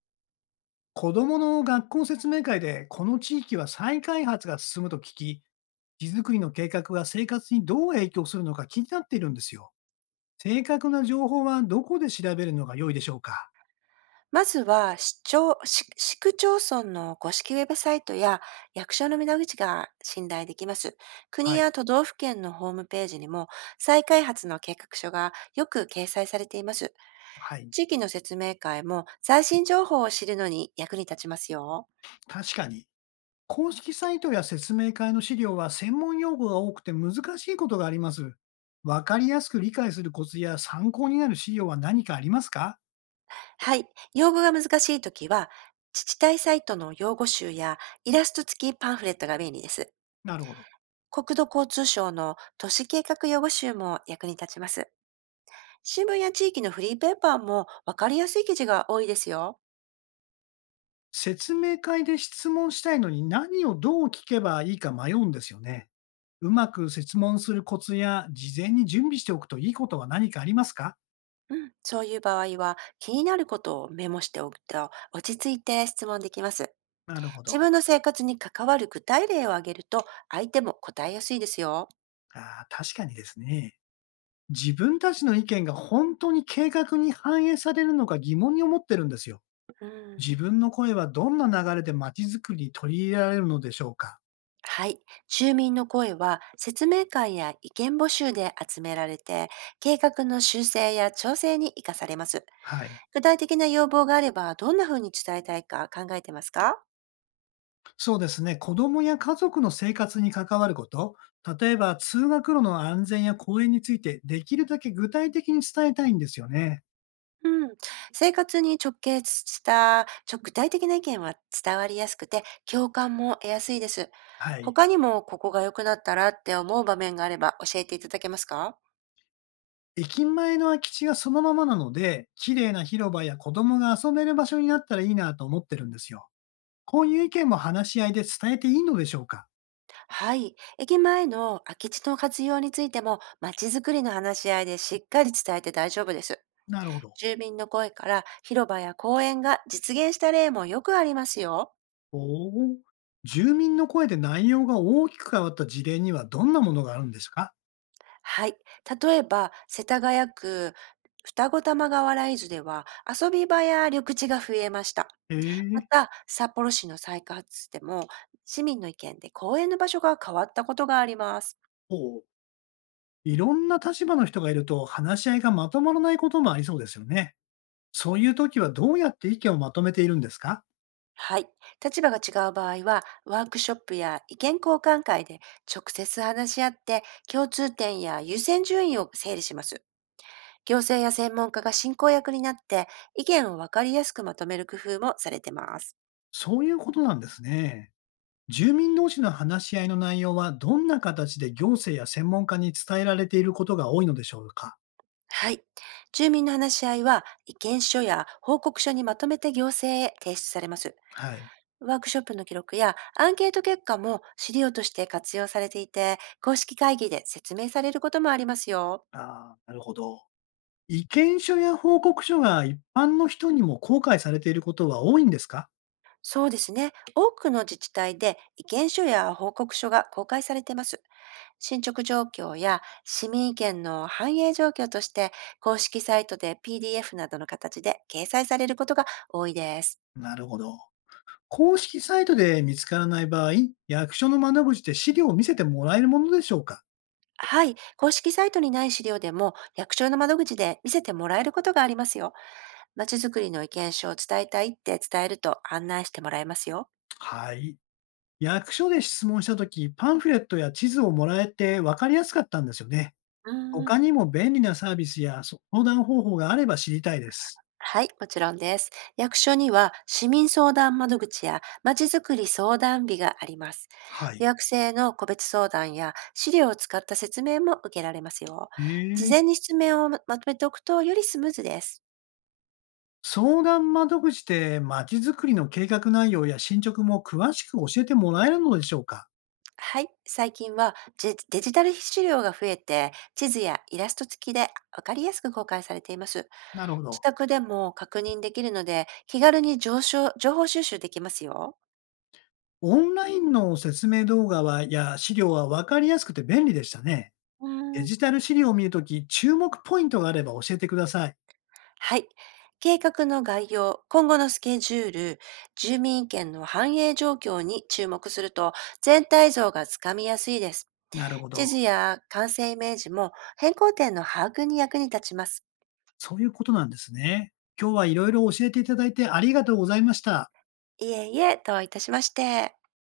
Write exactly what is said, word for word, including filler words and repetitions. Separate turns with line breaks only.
子どもの学校説明会で、この地域は再開発が進むと聞き、地づくりの計画が生活にどう影響するのか気になっているんですよ。正確な情報はどこで調べるのが良いでしょうか？
まずは、市町市市区町村の公式ウェブサイトや役所の窓口が信頼できます。国
はい。
や都道府県のホームページにも再開発の計画書がよく掲載されています。
はい。
地域の説明会も最新情報を知るのに役に立ちますよ。
確かに。公式サイトや説明会の資料は専門用語が多くて難しいことがあります。わかりやすく理解するコツや参考になる資料は何かありますか？
はい。用語が難しいときは、自治体サイトの用語集やイラスト付きパンフレットが便利です。
なるほど。
国土交通省の都市計画用語集も役に立ちます。新聞や地域のフリーペーパーも分かりやすい記事が多いですよ。
説明会で質問したいのに何をどう聞けばいいか迷うんですよね。うまく質問するコツや、事前に準備しておくといいことは何かありますか？
うん、そういう場合は、気になることをメモしておくと落ち着いて質問できます。
なるほ
自
ど。
分の生活に関わる具体例を挙げると、相手も答えやすいですよ。
ああ、確かにですね。自分たちの意見が本当に計画に反映されるのか疑問に思ってるんですよ。
うん、
自分の声はどんな流れで街づくりに取り入れられるのでしょうか？
はい。住民の声は説明会や意見募集で集められて、計画の修正や調整に生かされます。
はい。
具体的な要望があれば、どんな風に伝えたいか考えてますか？
そうですね。子供や家族の生活に関わること、例えば通学路の安全や公園についてできるだけ具体的に伝えたいんですよね。
うん、生活に直結したちょ具体的な意見は、伝わりやすくて共感も得やすいです。
はい。
他にもここが良くなったらって思う場面があれば教えていただけますか？
駅前の空き地がそのままなので、綺麗な広場や子供が遊べる場所になったらいいなと思ってるんですよ。こういう意見も話し合いで伝えていいのでしょうか？
はい。駅前の空き地の活用についても、街づくりの話し合いでしっかり伝えて大丈夫です。
なるほど。
住民の声から広場や公園が実現した例もよくありますよ。
おお。住民の声で内容が大きく変わった事例にはどんなものがあるんですか？
はい。例えば、世田谷区双子玉川ライズでは、遊び場や緑地が増えました。
へ
ま
え。
た、札幌市の再開発でも、市民の意見で公園の場所が変わったことがあります。
おおう。いろんな立場の人がいると話し合いがまとまらないこともありそうですよね。そういう時はどうやって意見をまとめているんですか？
はい。立場が違う場合は、ワークショップや意見交換会で直接話し合って、共通点や優先順位を整理します。行政や専門家が進行役になって、意見を分かりやすくまとめる工夫もされてます。
そういうことなんですね。住民同士の話し合いの内容はどんな形で行政や専門家に伝えられていることが多いのでしょうか？
はい。住民の話し合いは、意見書や報告書にまとめて行政へ提出されます。
はい。
ワークショップの記録やアンケート結果も資料として活用されていて、公式会議で説明されることもありますよ。
ああ、なるほど。意見書や報告書が一般の人にも公開されていることは多いんですか？
そうですね。多くの自治体で意見書や報告書が公開されています。進捗状況や市民意見の反映状況として、公式サイトで ピーディーエフ などの形で掲載されることが多いです。
なるほど。公式サイトで見つからない場合、役所の窓口で資料を見せてもらえるものでしょうか？
はい。公式サイトにない資料でも、役所の窓口で見せてもらえることがありますよ。まちづくりの意見書を伝えたいって伝えると、案内してもらえますよ。
はい。役所で質問したとき、パンフレットや地図をもらえて分かりやすかったんですよね。
うーん、
他にも便利なサービスや相談方法があれば知りたいです。
はい、もちろんです。役所には市民相談窓口やまちづくり相談日があります。
は
予
い。
約制の個別相談や資料を使った説明も受けられますよ。
へ
事
え。
前に質問をまとめておくと、よりスムーズです。
相談窓口でまちづくりの計画内容や進捗も詳しく教えてもらえるのでしょうか？
はい、最近はジデジタル資料が増えて、地図やイラスト付きで分かりやすく公開されています。
なるほ
自
ど。
宅でも確認できるので、気軽に上昇情報収集できますよ。
オンラインの説明動画はや資料は分かりやすくて便利でしたね。
うー
デ
ん
ジタル資料を見るとき、注目ポイントがあれば教えてください。
はい。計画の概要、今後のスケジュール、住民権の反映状況に注目すると、全体像がつかみやすいです。
なるほ
地
ど。
図や完成イメージも変更点の把握に役に立ちます。
そういうことなんですね。今日はいろいろ教えていただいてありがとうございました。
いえいえ、どういたしまして。